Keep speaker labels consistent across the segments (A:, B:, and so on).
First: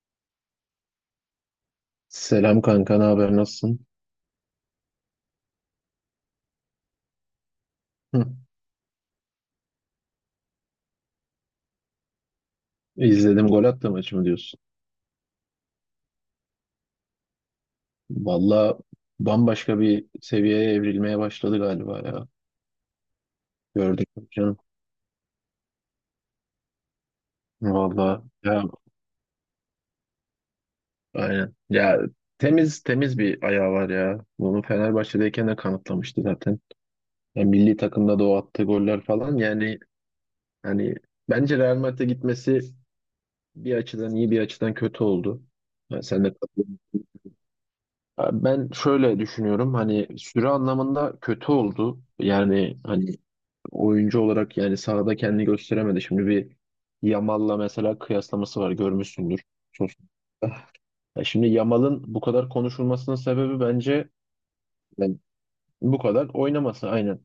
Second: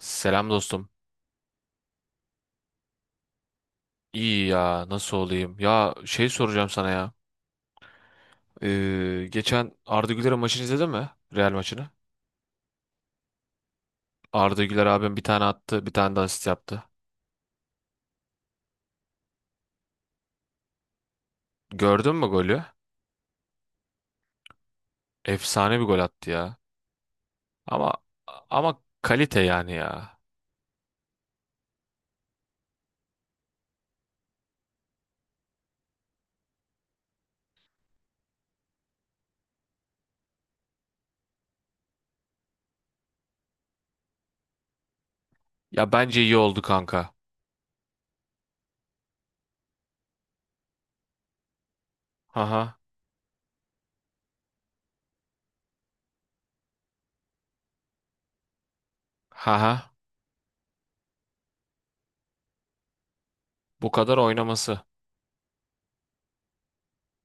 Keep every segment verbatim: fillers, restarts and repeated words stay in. A: Selam dostum.
B: Selam kanka, ne haber, nasılsın?
A: İyi ya nasıl olayım? Ya şey soracağım sana ya.
B: Hı.
A: Ee, geçen Arda Güler'in maçını izledin mi? Real maçını.
B: İzledim, gol attı maçı mı diyorsun?
A: Arda Güler abim bir tane attı bir tane de asist yaptı.
B: Valla, bambaşka bir seviyeye evrilmeye başladı galiba
A: Gördün mü
B: ya.
A: golü?
B: Gördük mü canım.
A: Efsane bir gol attı ya. Ama
B: Valla ya,
A: ama kalite yani ya.
B: aynen. Ya, temiz temiz bir ayağı var ya. Bunu Fenerbahçe'deyken de kanıtlamıştı zaten. Ya, milli takımda da o attığı goller falan, yani hani bence Real Madrid'e gitmesi bir açıdan iyi bir açıdan kötü oldu.
A: Ya
B: Yani
A: bence
B: sen de
A: iyi oldu
B: katılıyorsun.
A: kanka.
B: Ee, Ben şöyle düşünüyorum, hani süre anlamında kötü oldu.
A: Haha.
B: Yani hani, oyuncu olarak yani sahada kendini gösteremedi. Şimdi bir Yamal'la mesela kıyaslaması var, görmüşsündür.
A: Haha.
B: Sosyal. Ya şimdi Yamal'ın bu kadar konuşulmasının sebebi
A: Bu
B: bence
A: kadar oynaması.
B: yani bu kadar oynaması, aynen.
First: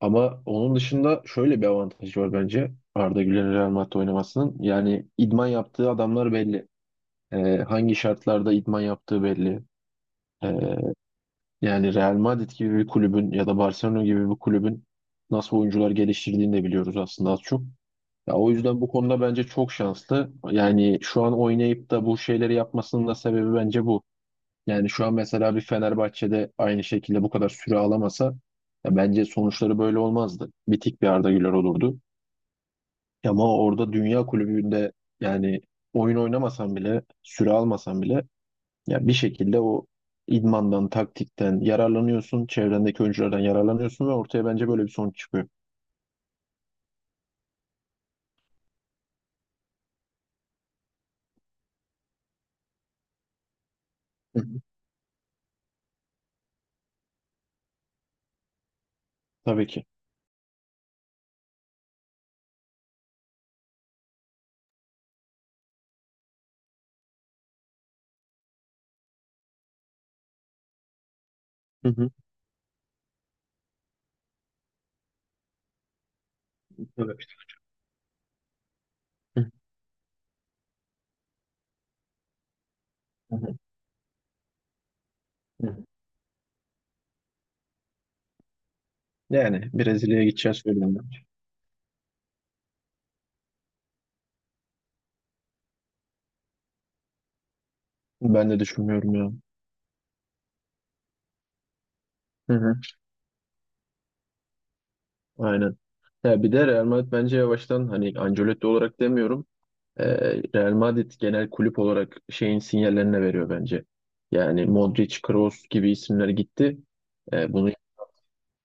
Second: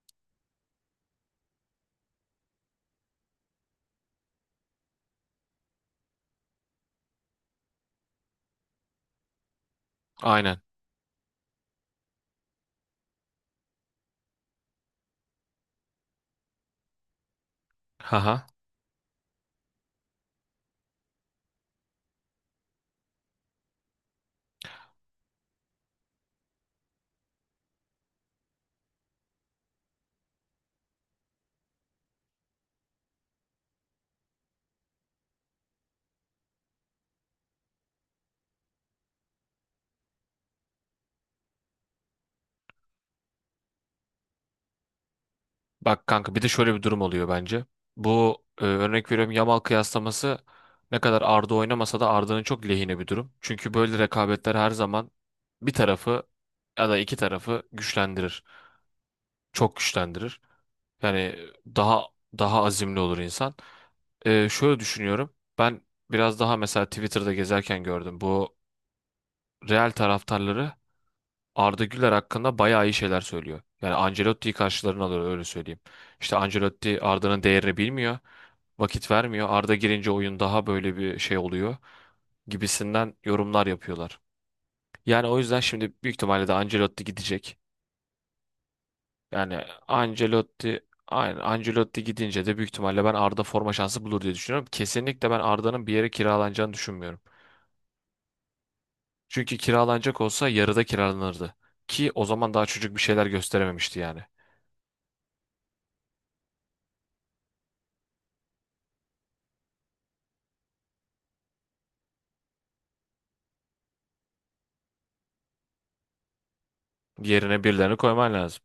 B: Ama onun dışında şöyle bir avantajı var bence Arda Güler'in Real Madrid'de oynamasının. Yani idman yaptığı adamlar belli. Ee, hangi şartlarda idman yaptığı belli. Ee,
A: Aynen.
B: Yani Real Madrid gibi bir kulübün ya da Barcelona gibi bir kulübün nasıl oyuncular geliştirdiğini de biliyoruz aslında az çok. Ya
A: Haha.
B: o yüzden bu konuda bence çok şanslı. Yani şu an oynayıp da bu şeyleri yapmasının da sebebi bence bu. Yani şu an mesela bir Fenerbahçe'de aynı şekilde bu kadar süre alamasa, ya bence sonuçları böyle olmazdı. Bitik bir Arda Güler olurdu. Ama orada, dünya kulübünde yani, oyun oynamasan bile, süre almasan bile, ya bir şekilde o idmandan, taktikten yararlanıyorsun, çevrendeki oyunculardan yararlanıyorsun ve ortaya bence böyle bir sonuç çıkıyor.
A: Bak kanka bir de şöyle bir durum oluyor bence. Bu e, örnek veriyorum, Yamal kıyaslaması ne kadar Arda oynamasa da Arda'nın çok lehine bir durum. Çünkü böyle
B: Hı hı.
A: rekabetler her zaman bir tarafı ya da iki tarafı güçlendirir.
B: Tabii
A: Çok
B: ki.
A: güçlendirir. Yani daha daha azimli olur insan. E, şöyle düşünüyorum. Ben biraz daha mesela Twitter'da gezerken gördüm. Bu Real taraftarları Arda
B: Hı hı.
A: Güler hakkında bayağı iyi şeyler söylüyor. Yani Ancelotti'yi karşılarına alıyor, öyle söyleyeyim. İşte Ancelotti
B: Evet.
A: Arda'nın değerini bilmiyor, vakit
B: Hı
A: vermiyor.
B: hı.
A: Arda girince oyun daha böyle bir şey oluyor gibisinden
B: Hı.
A: yorumlar yapıyorlar. Yani o yüzden
B: Hı.
A: şimdi büyük ihtimalle de Ancelotti gidecek. Yani
B: Yani Brezilya'ya gideceğiz
A: Ancelotti
B: öyle. Ben
A: aynı, Ancelotti gidince de büyük ihtimalle ben Arda forma şansı bulur diye düşünüyorum. Kesinlikle ben Arda'nın bir yere kiralanacağını düşünmüyorum.
B: ben de düşünmüyorum ya.
A: Çünkü kiralanacak olsa yarıda kiralanırdı. Ki o
B: Hı
A: zaman daha
B: hı.
A: çocuk bir şeyler gösterememişti yani.
B: Aynen. Ya bir de Real Madrid bence yavaştan, hani Ancelotti olarak demiyorum. e, Real Madrid genel kulüp olarak şeyin sinyallerini veriyor bence. Yani Modric, Kroos gibi isimler gitti. E,
A: Yerine
B: bunu
A: birilerini koyman lazım.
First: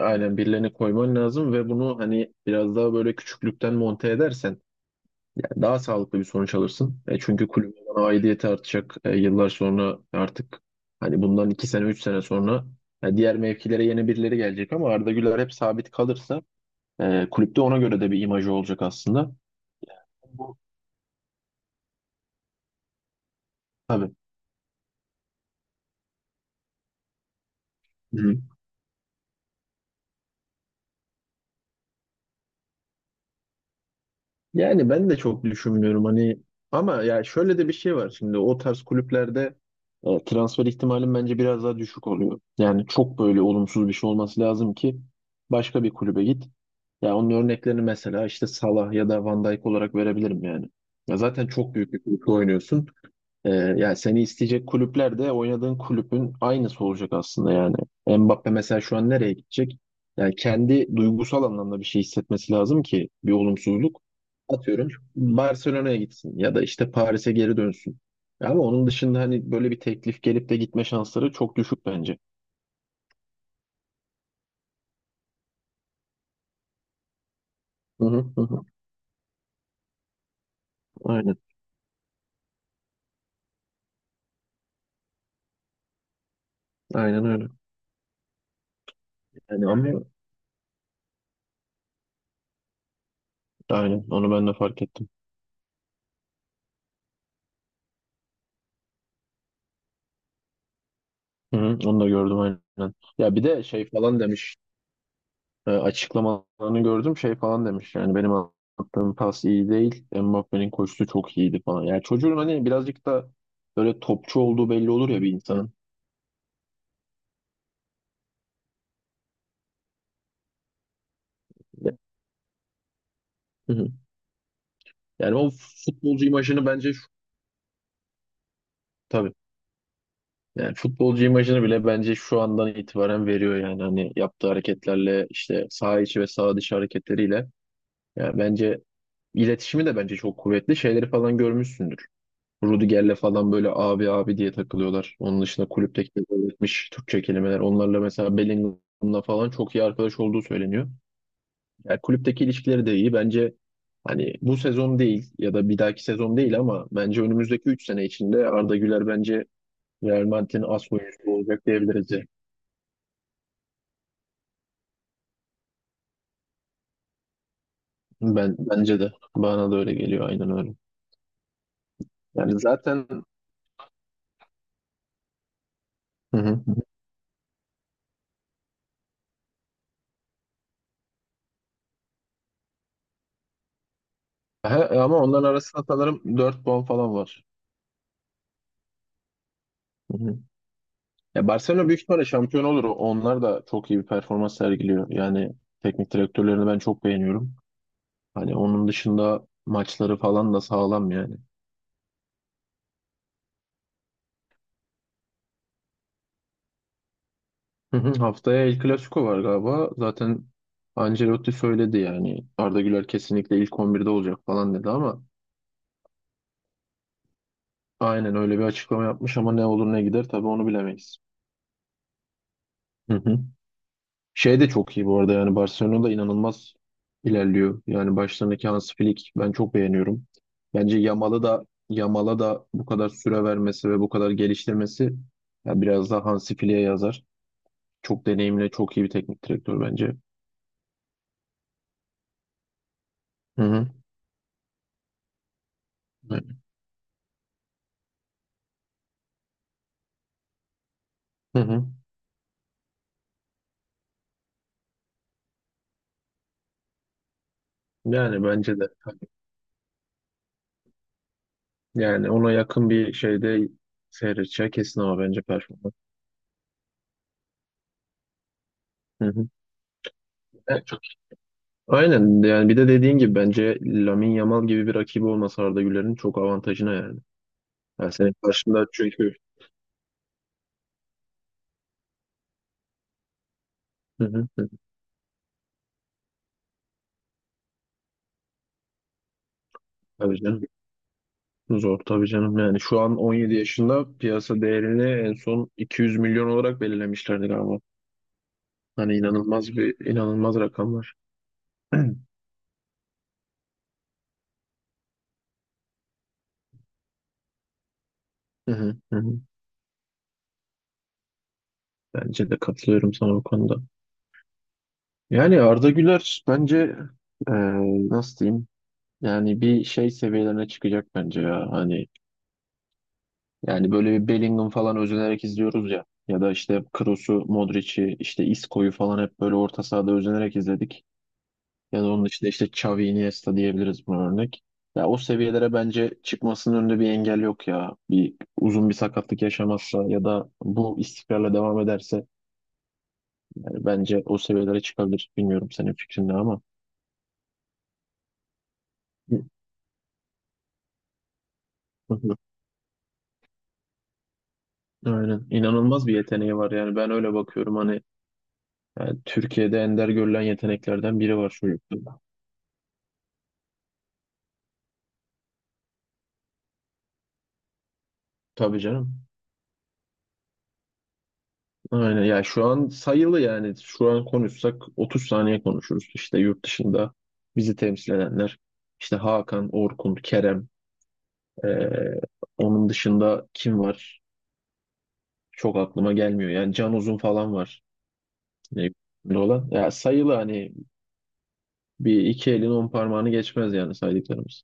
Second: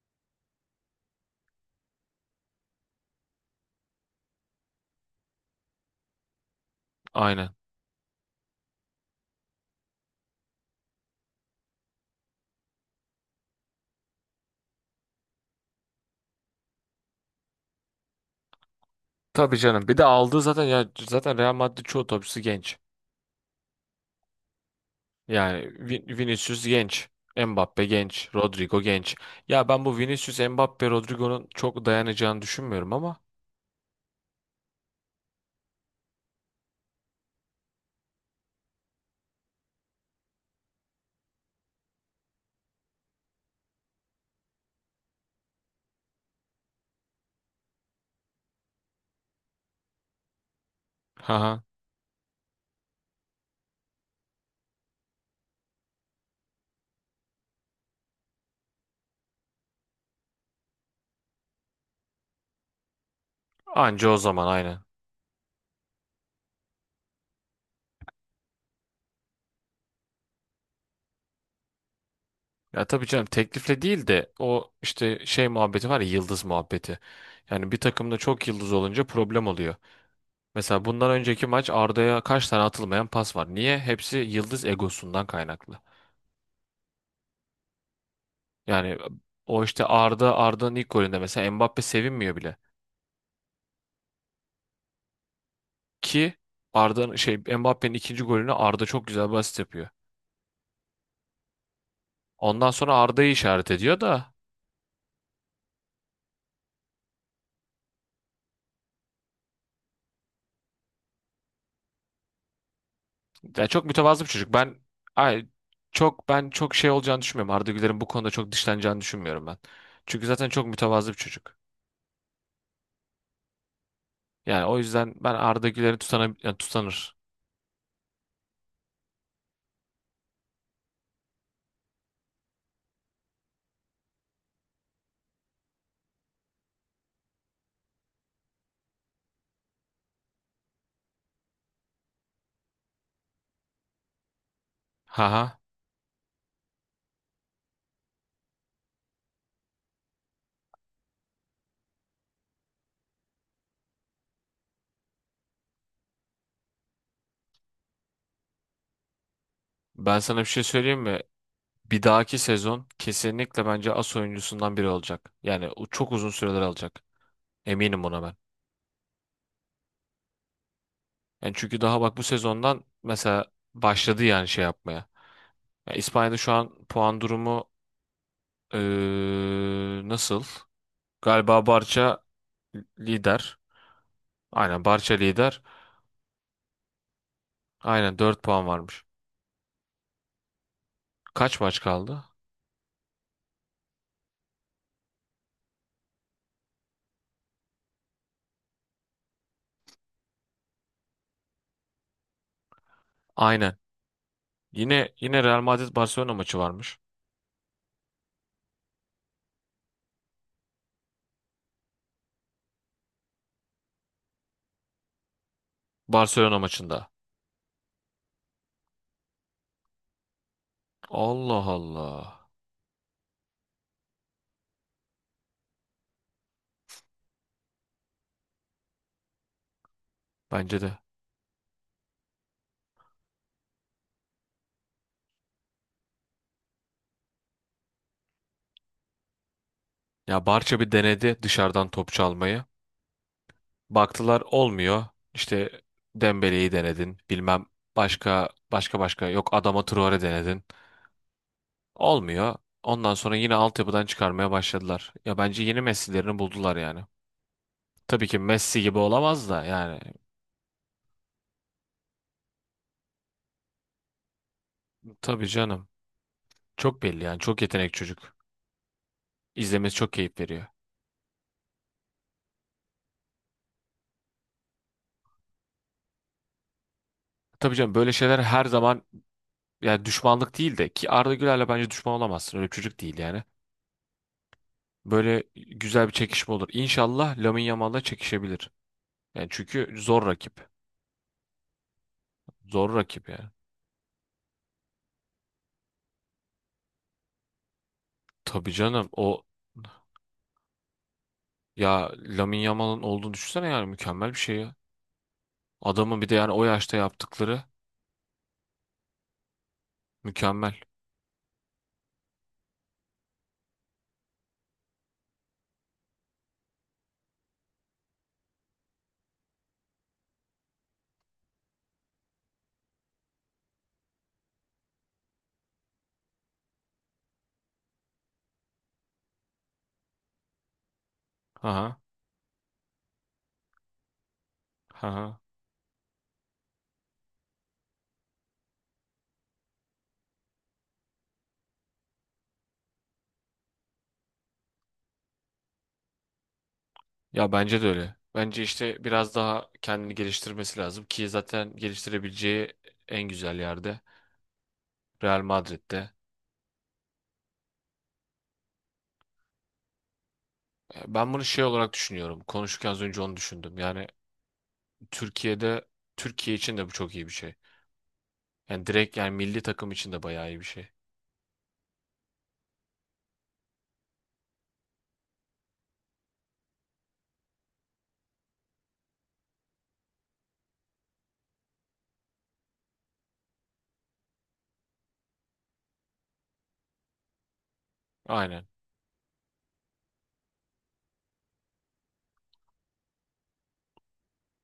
B: aynen, birilerini koyman lazım ve bunu hani biraz daha böyle küçüklükten monte edersen yani daha sağlıklı bir sonuç alırsın. E, çünkü
A: Aynen.
B: kulübün bana aidiyeti artacak. E, yıllar sonra artık, hani bundan iki sene üç sene sonra, e, diğer mevkilere yeni birileri gelecek ama Arda Güler hep sabit kalırsa, e, kulüpte ona göre de bir imajı olacak aslında.
A: Tabii canım. Bir de aldığı
B: Bu,
A: zaten, ya zaten Real Madrid çoğu topçusu genç.
B: tabii.
A: Yani Vin- Vinicius genç. Mbappe genç.
B: Hı.
A: Rodrigo genç. Ya ben bu Vinicius, Mbappe, Rodrigo'nun çok dayanacağını düşünmüyorum ama.
B: Yani ben de çok düşünmüyorum hani, ama ya şöyle de bir şey var şimdi o tarz kulüplerde, e, transfer ihtimalim bence biraz daha düşük oluyor. Yani çok böyle olumsuz bir şey olması lazım ki başka bir kulübe git. Ya onun örneklerini mesela işte Salah ya da Van Dijk olarak verebilirim yani. Ya zaten
A: Haha.
B: çok büyük bir kulüpte oynuyorsun. Ee, yani seni isteyecek kulüpler de oynadığın kulübün aynısı olacak aslında yani. Mbappe mesela şu an nereye gidecek? Yani kendi duygusal anlamda bir şey hissetmesi lazım ki, bir olumsuzluk.
A: Anca o zaman, aynen.
B: Atıyorum, Barcelona'ya gitsin ya da işte Paris'e geri dönsün. Ama onun dışında hani böyle bir teklif gelip de gitme şansları çok düşük bence.
A: Ya tabii canım, teklifle değil de o işte şey muhabbeti var ya, yıldız muhabbeti. Yani bir
B: Hı
A: takımda
B: hı hı.
A: çok
B: Hı.
A: yıldız olunca problem oluyor. Mesela bundan
B: Aynen.
A: önceki maç Arda'ya kaç tane atılmayan pas var. Niye? Hepsi yıldız egosundan kaynaklı.
B: Aynen öyle.
A: Yani e, O
B: Yani
A: işte
B: ama
A: Arda Arda'nın ilk golünde mesela Mbappe sevinmiyor bile.
B: aynen, onu ben de fark ettim.
A: Ki Arda'nın şey, Mbappe'nin ikinci golünü Arda çok güzel bir asist yapıyor.
B: Hı hı, onu da gördüm
A: Ondan
B: aynen.
A: sonra Arda'yı
B: Ya bir de
A: işaret
B: şey
A: ediyor
B: falan
A: da
B: demiş. e, açıklamalarını gördüm, şey falan demiş, yani benim attığım pas iyi değil, Mbappé'nin koşusu çok iyiydi falan. Yani çocuğun hani birazcık da
A: yani çok
B: böyle
A: mütevazı bir
B: topçu
A: çocuk.
B: olduğu
A: Ben
B: belli olur ya bir
A: ay
B: insanın.
A: çok ben çok şey olacağını düşünmüyorum. Arda Güler'in bu konuda çok dışlanacağını düşünmüyorum ben. Çünkü zaten çok mütevazı bir çocuk.
B: Hı hı.
A: Yani o yüzden ben
B: Yani o
A: Arda Güler'i
B: futbolcu
A: tutana, yani
B: imajını bence şu,
A: tutanır.
B: tabii, yani futbolcu imajını bile bence şu andan itibaren veriyor yani, hani yaptığı hareketlerle işte, saha içi ve saha dışı hareketleriyle. Yani bence iletişimi de bence çok kuvvetli, şeyleri falan görmüşsündür. Rudiger'le falan böyle abi abi diye takılıyorlar. Onun
A: Haha.
B: dışında kulüpteki öğretmiş Türkçe kelimeler. Onlarla mesela Bellingham'la falan çok iyi arkadaş olduğu söyleniyor. Yani kulüpteki ilişkileri de iyi. Bence hani bu sezon değil ya da bir dahaki sezon değil, ama bence önümüzdeki üç sene içinde Arda Güler bence
A: Ben
B: Real
A: sana bir şey
B: Madrid'in as
A: söyleyeyim mi?
B: oyuncusu olacak
A: Bir
B: diyebiliriz yani.
A: dahaki sezon kesinlikle bence as oyuncusundan biri olacak. Yani o çok uzun süreler alacak. Eminim buna ben.
B: Ben bence de, bana da öyle geliyor, aynen öyle.
A: Yani çünkü daha bak bu
B: Yani
A: sezondan
B: zaten.
A: mesela başladı yani şey yapmaya. Yani
B: Hı
A: İspanya'da şu
B: hı.
A: an puan durumu eee, nasıl? Galiba Barça lider.
B: Aha,
A: Aynen Barça
B: ama onların
A: lider.
B: arasında sanırım dört puan falan var.
A: Aynen dört puan varmış.
B: Ya
A: Kaç maç
B: Barcelona büyük
A: kaldı?
B: ihtimalle şampiyon olur. Onlar da çok iyi bir performans sergiliyor. Yani teknik direktörlerini ben çok beğeniyorum. Hani onun dışında maçları falan da sağlam yani.
A: Aynen. Yine yine Real Madrid Barcelona maçı varmış.
B: Hı hı. Haftaya El Clasico var galiba. Zaten Ancelotti söyledi yani. Arda Güler kesinlikle ilk on birde olacak falan dedi ama,
A: Barcelona maçında.
B: aynen öyle bir açıklama yapmış ama ne olur ne gider tabii, onu bilemeyiz.
A: Allah Allah.
B: Hı hı. Şey de çok iyi bu arada, yani Barcelona da inanılmaz ilerliyor. Yani başlarındaki Hansi Flick ben çok beğeniyorum.
A: Bence de.
B: Bence Yamal'ı da, Yamal'a da bu kadar süre vermesi ve bu kadar geliştirmesi ya biraz daha Hansi Flick'e yazar. Çok deneyimli, çok iyi bir teknik direktör bence.
A: Ya Barça bir denedi dışarıdan top çalmayı.
B: Hı hı.
A: Baktılar olmuyor. İşte Dembele'yi denedin. Bilmem, başka başka başka yok, Adama Traore denedin.
B: Hı hı.
A: Olmuyor. Ondan sonra yine altyapıdan çıkarmaya başladılar. Ya bence yeni Messi'lerini buldular yani. Tabii ki
B: Yani bence
A: Messi
B: de.
A: gibi olamaz da yani.
B: Yani ona yakın bir şeyde seyredeceği kesin ama bence
A: Tabii canım.
B: performans.
A: Çok belli yani. Çok yetenek çocuk.
B: Hı hı.
A: İzlemesi çok keyif veriyor.
B: Evet, çok iyi. Aynen, yani bir de dediğin gibi bence Lamine Yamal gibi bir rakibi olması Arda Güler'in çok avantajına yani.
A: Tabii canım, böyle
B: Yani senin
A: şeyler her
B: karşında
A: zaman,
B: çünkü,
A: yani düşmanlık değil de ki Arda Güler'le bence düşman olamazsın. Öyle bir çocuk değil yani.
B: hı hı.
A: Böyle güzel bir çekişme olur. İnşallah Lamine Yamal'la çekişebilir. Yani çünkü zor
B: Tabii canım.
A: rakip.
B: Zor tabii canım. Yani
A: Zor
B: şu an
A: rakip ya.
B: on yedi yaşında piyasa değerini en son iki yüz milyon olarak belirlemişlerdi galiba.
A: Tabii canım,
B: Hani
A: o
B: inanılmaz bir, inanılmaz rakamlar.
A: ya Lamine Yamal'ın olduğunu düşünsene yani, mükemmel bir şey ya. Adamın bir de yani o yaşta yaptıkları
B: Hı hı, hı hı.
A: mükemmel.
B: Bence de katılıyorum sana bu konuda. Yani Arda Güler bence, e, nasıl diyeyim? Yani bir şey seviyelerine çıkacak bence ya. Hani yani böyle bir Bellingham falan özenerek izliyoruz ya. Ya da işte Kroos'u, Modric'i, işte Isco'yu falan hep böyle orta sahada özenerek izledik.
A: Aha,
B: Ya da onun dışında işte Xavi, Iniesta diyebiliriz buna örnek. Ya o
A: aha.
B: seviyelere bence çıkmasının önünde bir engel yok ya. Bir uzun bir sakatlık yaşamazsa ya da bu istikrarla devam ederse, yani bence o seviyelere çıkabilir. Bilmiyorum senin fikrin ne ama.
A: Ya bence de öyle. Bence işte biraz daha kendini geliştirmesi lazım ki zaten
B: Hı hı.
A: geliştirebileceği en güzel yerde, Real
B: Aynen. İnanılmaz
A: Madrid'de.
B: bir yeteneği var yani, ben öyle bakıyorum, hani yani Türkiye'de ender görülen
A: E,
B: yeteneklerden
A: Ben
B: biri
A: bunu
B: var
A: şey olarak
B: çocukta.
A: düşünüyorum. Konuşurken az önce onu düşündüm. Yani Türkiye'de Türkiye için de bu çok iyi bir şey.
B: Tabii
A: Yani direkt
B: canım.
A: yani milli takım için de bayağı iyi bir şey.
B: Aynen ya, şu an sayılı, yani şu an konuşsak otuz saniye konuşuruz. İşte yurt dışında bizi temsil edenler işte Hakan, Orkun, Kerem, ee, onun dışında kim var? Çok aklıma gelmiyor. Yani Can Uzun falan var.
A: Aynen.
B: Ne olan. Ya sayılı hani, bir iki elin on parmağını geçmez yani saydıklarımız.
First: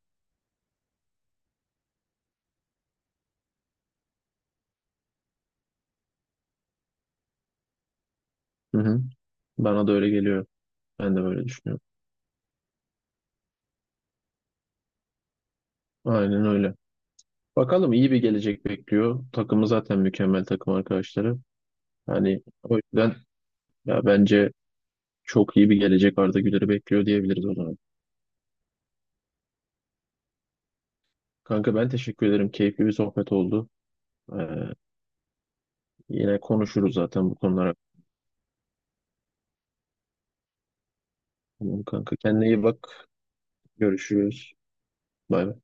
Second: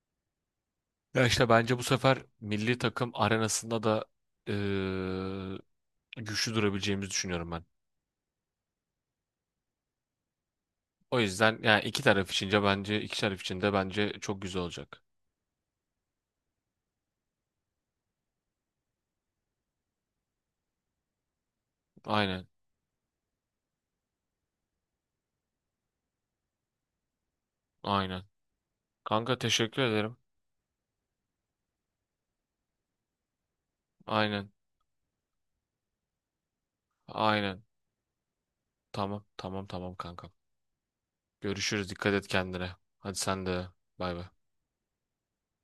A: Ya işte bence bu sefer milli takım arenasında da eee, güçlü durabileceğimizi düşünüyorum ben.
B: Hı hı. Bana da öyle geliyor. Ben
A: O
B: de böyle
A: yüzden
B: düşünüyorum.
A: yani iki taraf içince bence iki taraf için de bence çok güzel olacak.
B: Aynen öyle. Bakalım iyi bir gelecek bekliyor. Takımı zaten mükemmel, takım arkadaşları. Hani
A: Aynen.
B: o yüzden, ya bence çok iyi bir gelecek Arda Güler'i bekliyor diyebiliriz o zaman.
A: Aynen. Kanka teşekkür ederim.
B: Kanka ben teşekkür ederim. Keyifli bir sohbet oldu.
A: Aynen.
B: Ee, yine konuşuruz zaten bu
A: Aynen.
B: konular
A: Tamam. Tamam tamam kanka.
B: hakkında.
A: Görüşürüz. Dikkat
B: Kanka
A: et
B: kendine iyi
A: kendine.
B: bak.
A: Hadi sen de. Bay bay.
B: Görüşürüz. Bay bay.